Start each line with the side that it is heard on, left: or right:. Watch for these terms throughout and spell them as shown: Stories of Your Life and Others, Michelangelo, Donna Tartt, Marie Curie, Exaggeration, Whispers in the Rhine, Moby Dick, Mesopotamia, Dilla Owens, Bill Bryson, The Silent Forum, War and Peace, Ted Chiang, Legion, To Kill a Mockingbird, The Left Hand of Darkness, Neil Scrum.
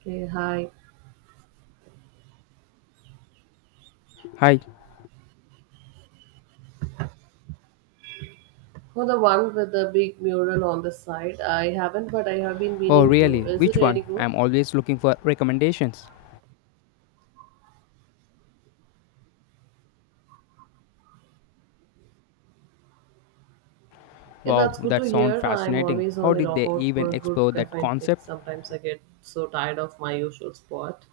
right: Hey, hi.
left: Hi.
right: For the one with the big mural on the side, I haven't, but I have been
left: Oh,
right: meaning to.
left: really?
right: Is it
left: Which
right: any
left: one?
right: good?
left: I'm always looking for recommendations.
right: Yeah,
left: Wow,
right: that's good to
left: that sounds
right: hear. I'm
left: fascinating.
right: always on
left: How
right: the
left: did they
right: lookout for
left: even
right: a good
left: explore that
right: caffeine fix.
left: concept?
right: Sometimes I get so tired of my usual spot.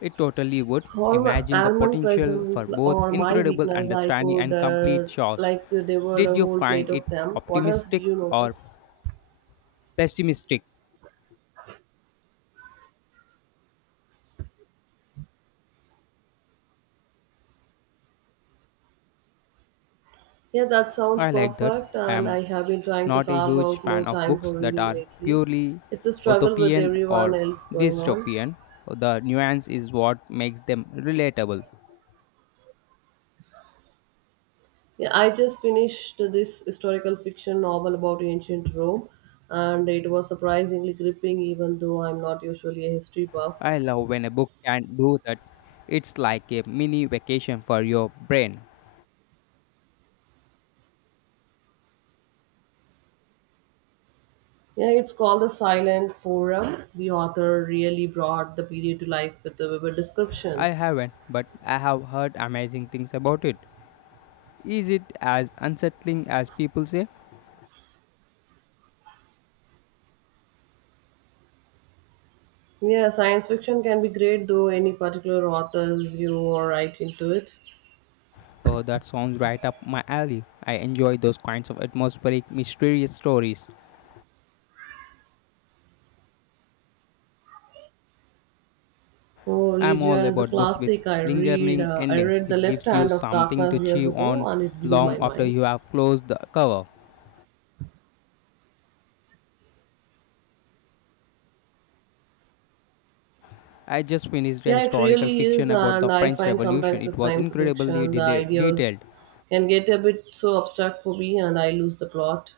left: It totally would.
right: All my
left: Imagine the
right: almond
left: potential for
right: presents
left: both
right: or my
left: incredible
right: weakness, I
left: understanding
right: could
left: and complete chaos.
right: like devour
left: Did
right: a
left: you
right: whole
left: find
right: plate
left: it
right: of them. What else do
left: optimistic
right: you
left: or
right: notice?
left: pessimistic?
right: Yeah, that sounds
left: I like that.
right: perfect, and I
left: I'm
right: have been trying to
left: not a
right: carve
left: huge
right: out
left: fan
right: more
left: of
right: time
left: books
right: for
left: that
right: reading
left: are
right: lately.
left: purely
right: It's a struggle with
left: utopian
right: everyone
left: or
right: else going on.
left: dystopian. The nuance is what makes them relatable.
right: Yeah, I just finished this historical fiction novel about ancient Rome, and it was surprisingly gripping, even though I'm not usually a history buff.
left: I love when a book can do that. It's like a mini vacation for your brain.
right: Yeah, it's called The Silent Forum. The author really brought the period to life with the vivid
left: I
right: descriptions.
left: haven't, but I have heard amazing things about it. Is it as unsettling as people say?
right: Yeah, science fiction can be great, though any particular authors you are right into it.
left: Oh, that sounds right up my alley. I enjoy those kinds of atmospheric, mysterious stories.
right: Oh,
left: I'm all
right: Legion is a
left: about books with
right: classic. I read,
left: lingering
right: uh, I
left: endings.
right: read The
left: It
right: Left
left: gives you
right: Hand of
left: something to
right: Darkness years
left: chew
right: ago,
left: on
right: and it blew
left: long
right: my
left: after
right: mind.
left: you have closed the cover. I just finished a
right: Yeah, it
left: historical
right: really is,
left: fiction about the
right: and I
left: French
right: find
left: Revolution.
right: sometimes
left: It
right: with
left: was
right: science
left: incredibly
right: fiction, the
left: detailed.
right: ideas can get a bit so abstract for me, and I lose the plot.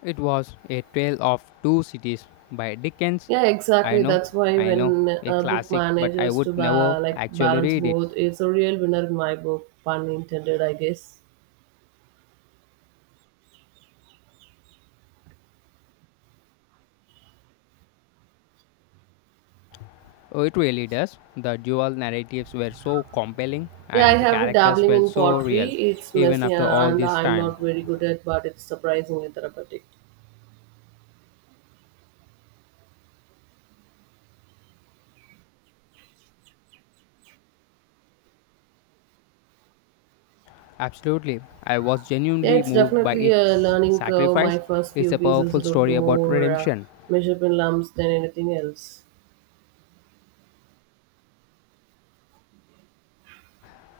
left: It was A Tale of Two Cities by Dickens.
right: Yeah,
left: I
right: exactly.
left: know,
right: That's why
left: I know,
right: when
left: a
right: a book
left: classic, but I
right: manages
left: would
right: to
left: never actually
right: balance
left: read it.
right: both, it's a real winner in my book. Pun intended, I guess.
left: Oh, it really does. The dual narratives were so compelling
right: Yeah, I
left: and the
right: have been
left: characters
right: dabbling
left: felt
right: in
left: so
right: pottery.
left: real,
right: It's
left: even
right: messy,
left: after all
right: and
left: this
right: I'm
left: time.
right: not very good at, but it's surprisingly therapeutic.
left: Absolutely, I was
right: Yeah,
left: genuinely
right: it's
left: moved by
right: definitely a
left: its
right: learning curve. My
left: sacrifice.
right: first
left: It's
right: few
left: a
right: pieces
left: powerful
right: looked
left: story about
right: more
left: redemption,
right: measured in lumps than anything else.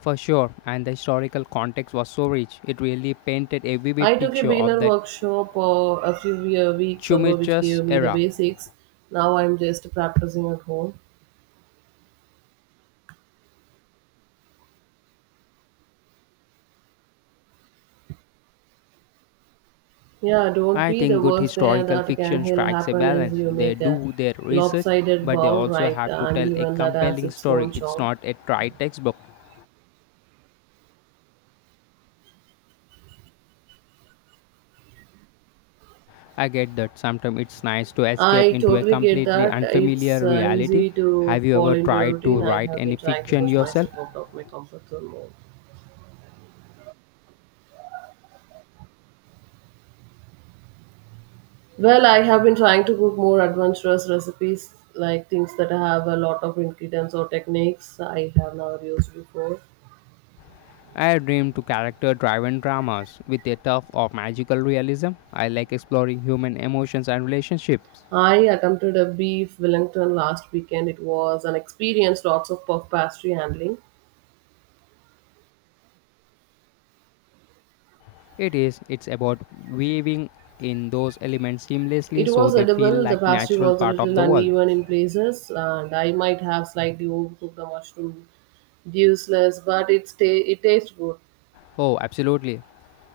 left: for sure, and the historical context was so rich. It really painted a
right: I
left: vivid
right: took a
left: picture of
right: beginner
left: that
right: workshop a weeks ago, which
left: tumultuous
right: gave me the
left: era.
right: basics. Now I'm just practicing at home. Yeah, don't
left: I
right: be the
left: think good
right: worst there
left: historical
right: that can
left: fiction
right: hell
left: strikes a
right: happen is
left: balance.
right: you
left: They
right: make a
left: do their research,
right: lopsided
left: but they
right: ball,
left: also
right: right?
left: have to
right: And
left: tell a
right: even that has
left: compelling
right: its own
left: story. It's
right: charm.
left: not a dry textbook. I get that sometimes it's nice to escape
right: I
left: into a
right: totally get
left: completely
right: that. It's
left: unfamiliar reality.
right: easy to
left: Have you
right: fall
left: ever
right: into a
left: tried to
right: routine. I
left: write
right: have been
left: any
right: trying to
left: fiction
right: push
left: yourself?
right: myself out of my comfort zone more. Well, I have been trying to cook more adventurous recipes, like things that have a lot of ingredients or techniques I have never used before.
left: I dream to character driven dramas with a touch of magical realism. I like exploring human emotions and relationships.
right: I attempted a beef Wellington last weekend. It was an experience, lots of puff pastry handling.
left: It is. It's about weaving in those elements seamlessly
right: It
left: so
right: was
left: they feel
right: edible, the
left: like
right: pastry
left: natural
right: was a
left: part of
right: little
left: the world.
right: uneven in places, and I might have slightly overcooked the mushroom juiceless, but it tastes good.
left: Oh, absolutely.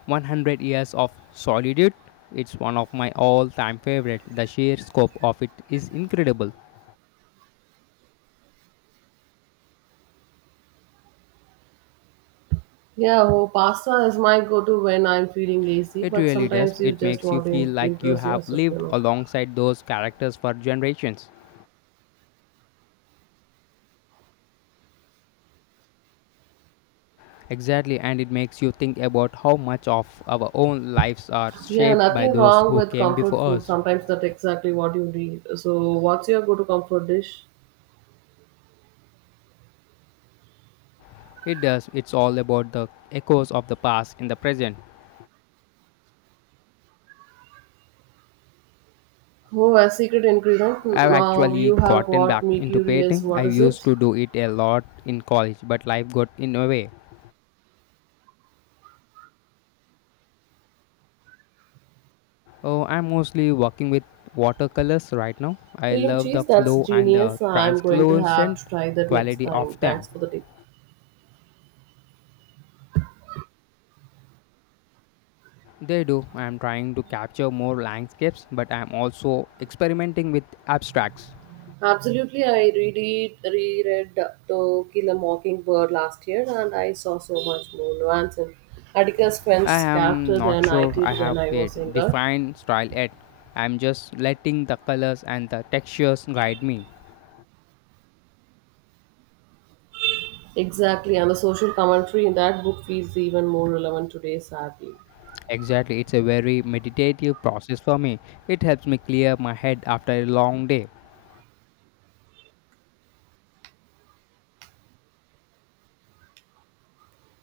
left: 100 years of solitude. It's one of my all-time favorite. The sheer scope of it is incredible.
right: Yeah, oh, pasta is my go to when I'm feeling lazy,
left: It
right: but
left: really does.
right: sometimes you
left: It
right: just
left: makes you
right: want to
left: feel like you
right: impress
left: have
right: yourself, you
left: lived
right: know.
left: alongside those characters for generations. Exactly, and it makes you think about how much of our own lives are
right: Yeah,
left: shaped by
right: nothing
left: those
right: wrong
left: who
right: with
left: came
right: comfort
left: before
right: food.
left: us.
right: Sometimes that's exactly what you need. So, what's your go-to comfort dish?
left: It does. It's all about the echoes of the past in the present.
right: Oh, a secret ingredient.
left: I've
right: Now
left: actually
right: you have
left: gotten
right: got
left: back
right: me
left: into
right: curious.
left: painting. I
right: What is
left: used
right: it?
left: to do it a lot in college, but life got in the way. Oh, I'm mostly working with watercolors right now. I
right: Cream
left: love the
right: cheese. That's
left: flow and the
right: genius. I'm going to have
left: translucent
right: to try that next
left: quality
right: time.
left: of
right: Thanks
left: them.
right: for the tip.
left: They do. I'm trying to capture more landscapes, but I'm also experimenting with abstracts.
right: Absolutely, I read it, reread To Kill a Mockingbird last year, and I saw so much more nuance in Atticus
left: I
right: Finch's
left: am
right: character
left: not
right: than I
left: sure
right: did
left: I
right: when
left: have
right: I
left: a
right: was younger.
left: defined style yet. I'm just letting the colors and the textures guide me.
right: Exactly, and the social commentary in that book feels even more relevant today, sadly.
left: Exactly, it's a very meditative process for me. It helps me clear my head after a long day.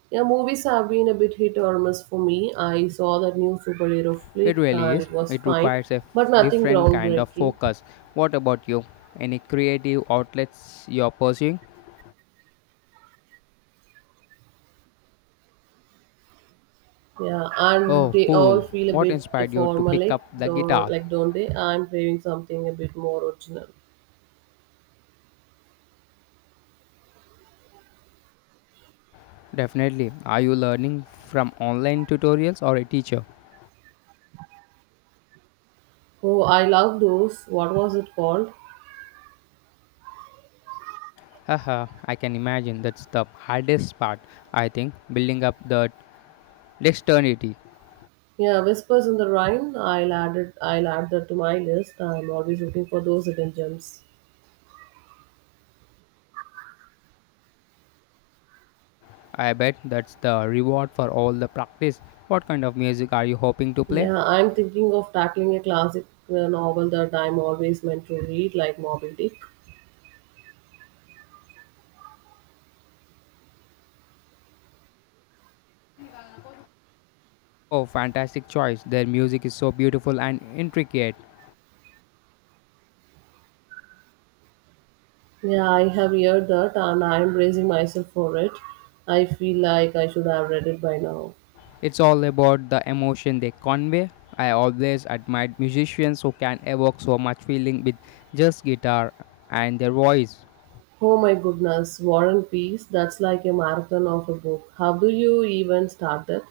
right: Yeah, movies have been a bit hit or miss for me. I saw that new superhero
left: It
right: flick
left: really
right: and
left: is.
right: it was
left: It
right: fine,
left: requires
right: but nothing
left: different kind of
right: groundbreaking.
left: focus. What about you? Any creative outlets you're pursuing?
right: Yeah, and
left: Oh,
right: they all
left: cool.
right: feel a
left: What
right: bit
left: inspired you to pick
right: formalic,
left: up the guitar?
right: don't they? I'm craving something a bit more original.
left: Definitely. Are you learning from online tutorials or a teacher?
right: Oh, I love those. What was it called?
left: Haha, I can imagine that's the hardest part, I think, building up the dexterity.
right: Yeah, Whispers in the Rhine. I'll add it. I'll add that to my list. I'm always looking for those hidden gems.
left: I bet that's the reward for all the practice. What kind of music are you hoping to play?
right: Yeah, I'm thinking of tackling a classic novel that I'm always meant to read, like Moby Dick.
left: Oh, fantastic choice. Their music is so beautiful and intricate.
right: Yeah, I have heard that and I'm bracing myself for it. I feel like I should have read it by now.
left: It's all about the emotion they convey. I always admired musicians who can evoke so much feeling with just guitar and their voice.
right: Oh my goodness, War and Peace, that's like a marathon of a book. How do you even start that?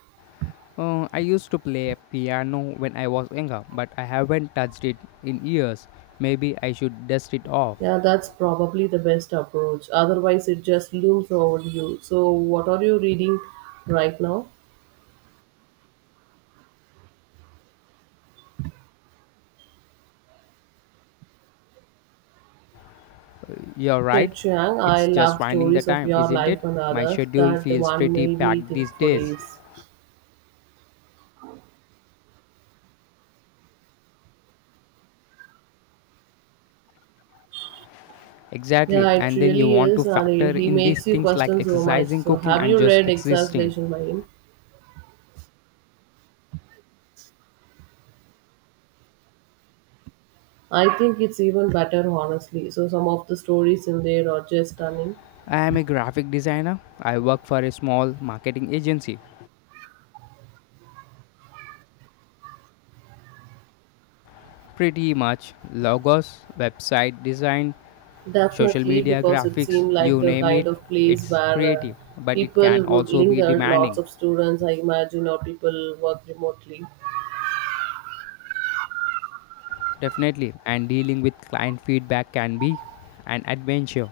left: I used to play piano when I was younger, but I haven't touched it in years. Maybe I should dust it off.
right: Yeah, that's probably the best approach. Otherwise, it just looms over you. So, what are you reading right now?
left: You're
right: Ted
left: right.
right: Chiang, I
left: It's just
right: love
left: finding the
right: stories of
left: time,
right: your
left: isn't it?
right: life and
left: My
right: others.
left: schedule
right: That
left: feels
right: one
left: pretty
right: made me
left: packed
right: think
left: these
right: for
left: days.
right: days.
left: Exactly.
right: Yeah, it
left: And then you
right: really
left: want to
right: is, and he
left: factor
right: he
left: in these
right: makes you
left: things like
right: question so much.
left: exercising,
right: So,
left: cooking,
right: have
left: and
right: you
left: just
right: read
left: existing.
right: Exaggeration by him? I think it's even better, honestly. So, some of the stories in there are just stunning.
left: I am a graphic designer. I work for a small marketing agency. Pretty much logos, website design, social
right: Definitely,
left: media,
right: because it
left: graphics,
right: seemed like
left: you
right: the
left: name it,
right: kind of place
left: it's
right: where
left: creative, but it can
right: people would
left: also be
right: linger. Lots
left: demanding.
right: of students, I imagine, or people work remotely.
left: Definitely, and dealing with client feedback can be an adventure.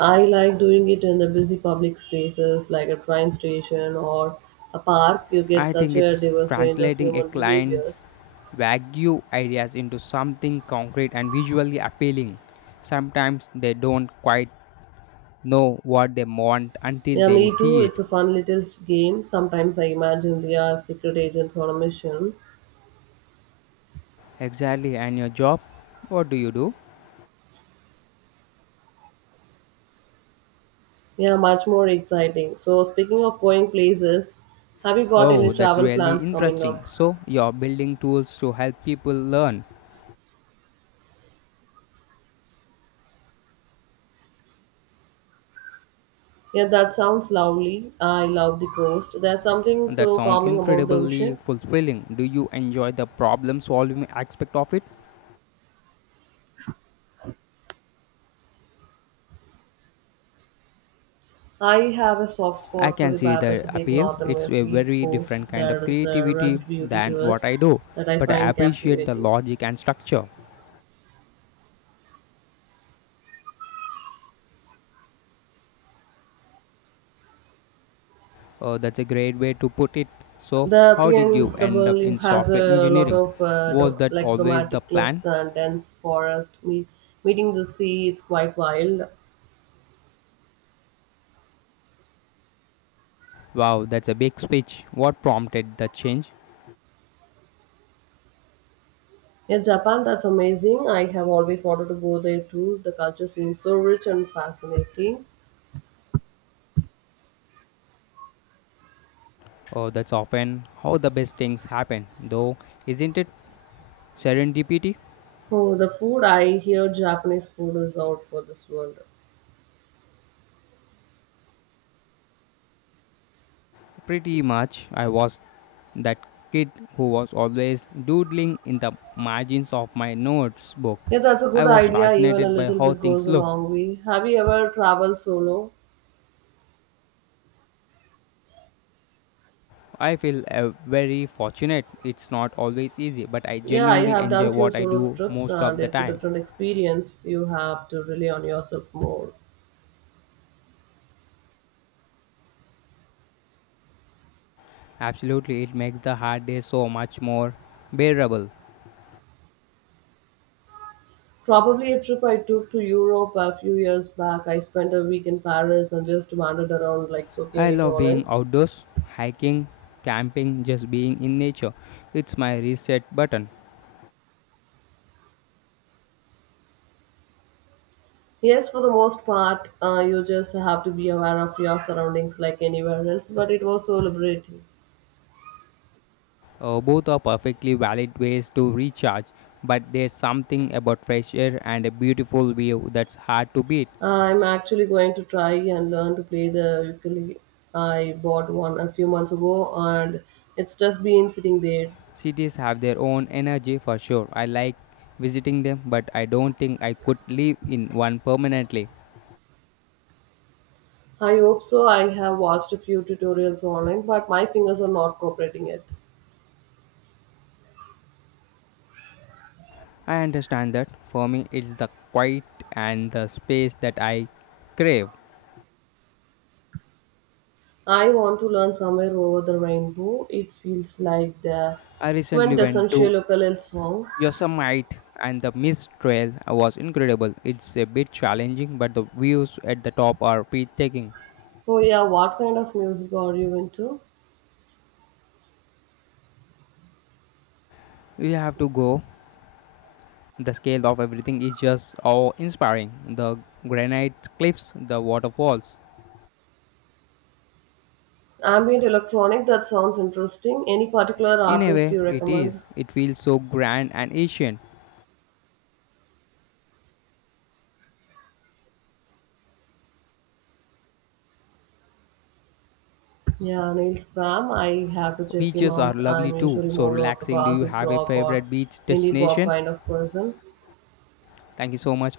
right: I like doing it in the busy public spaces like a train station or a park. You get
left: I
right: such
left: think
right: a
left: it's
right: diverse range of
left: translating a
right: human
left: client's
right: behaviors.
left: vague ideas into something concrete and visually appealing. Sometimes they don't quite know what they want until
right: Yeah,
left: they
right: me too.
left: see it.
right: It's a fun little game. Sometimes I imagine they are secret agents on a mission.
left: Exactly, and your job? What do you do?
right: Yeah, much more exciting. So, speaking of going places, have you got any
left: Oh, that's
right: travel
left: really
right: plans coming
left: interesting.
right: up?
left: So, you're building tools to help people learn.
right: Yeah, that sounds lovely. I love the coast. There's something
left: That
right: so
left: sounds
right: calming about the
left: incredibly
right: ocean.
left: fulfilling. Do you enjoy the problem solving aspect of it?
right: I have a soft
left: I
right: spot for
left: can
right: the
left: see the
right: Pacific
left: appeal. It's
right: Northwest
left: a very
right: coast.
left: different kind
right: There
left: of
right: is a
left: creativity
right: rugged beauty
left: than
right: to it
left: what I do,
right: that I
left: but I
right: find
left: appreciate the
right: captivating.
left: logic and structure. That's a great way to put it. So,
right: The
left: how did you end up
right: PNW
left: in
right: has
left: software
right: a lot
left: engineering?
right: of
left: Was that always the
right: dramatic
left: plan?
right: cliffs and dense meeting the sea. It's quite wild.
left: Wow, that's a big speech. What prompted the change?
right: In Japan, that's amazing. I have always wanted to go there too. The culture seems so rich and fascinating.
left: Oh, that's often how the best things happen, though, isn't it? Serendipity?
right: Oh, the food! I hear Japanese food is out for this world.
left: Pretty much. I was that kid who was always doodling in the margins of my notes book.
right: Yeah, that's a good
left: I was
right: idea. Even a
left: fascinated by
right: little
left: how
right: bit goes
left: things
right: a
left: look.
right: long way. Have you ever traveled solo?
left: I feel very fortunate. It's not always easy, but I
right: Yeah, I
left: genuinely
right: have done
left: enjoy
right: few
left: what I
right: solo
left: do
right: trips
left: most
right: and
left: of the
right: it's a
left: time.
right: different experience. You have to rely on yourself more.
left: Absolutely, it makes the hard day so much more bearable.
right: Probably a trip I took to Europe a few years back. I spent a week in Paris and just wandered around like soaking
left: I
right: it
left: love
right: all in.
left: being outdoors, hiking, camping, just being in nature. It's my reset button.
right: Yes, for the most part, you just have to be aware of your surroundings like anywhere else, but it was so liberating.
left: Both are perfectly valid ways to recharge, but there's something about fresh air and a beautiful view that's hard to beat.
right: I'm actually going to try and learn to play the ukulele. I bought one a few months ago and it's just been sitting there.
left: Cities have their own energy for sure. I like visiting them, but I don't think I could live in one permanently.
right: I hope so. I have watched a few tutorials online, but my fingers are not cooperating yet.
left: I understand that. For me, it's the quiet and the space that I crave.
right: I want to learn somewhere over the rainbow. It feels like the
left: I recently went
right: quintessential
left: to
right: ukulele song.
left: Yosemite and the Mist Trail was incredible. It's a bit challenging, but the views at the top are breathtaking.
right: Oh yeah, what kind of music are you into?
left: You have to go. The scale of everything is just awe inspiring. The granite cliffs, the waterfalls.
right: Ambient electronic, that sounds interesting. Any particular
left: In a
right: artist
left: way,
right: you
left: it
right: recommend?
left: is. It feels so grand and ancient.
right: Yeah, Neil Scrum, I have to check him
left: Beaches are
right: out.
left: lovely
right: I'm
left: too,
right: usually
left: so
right: more of a
left: relaxing. Do you
right: classic
left: have a
right: rock or
left: favorite beach
right: indie pop
left: destination?
right: kind of person.
left: Thank you so much for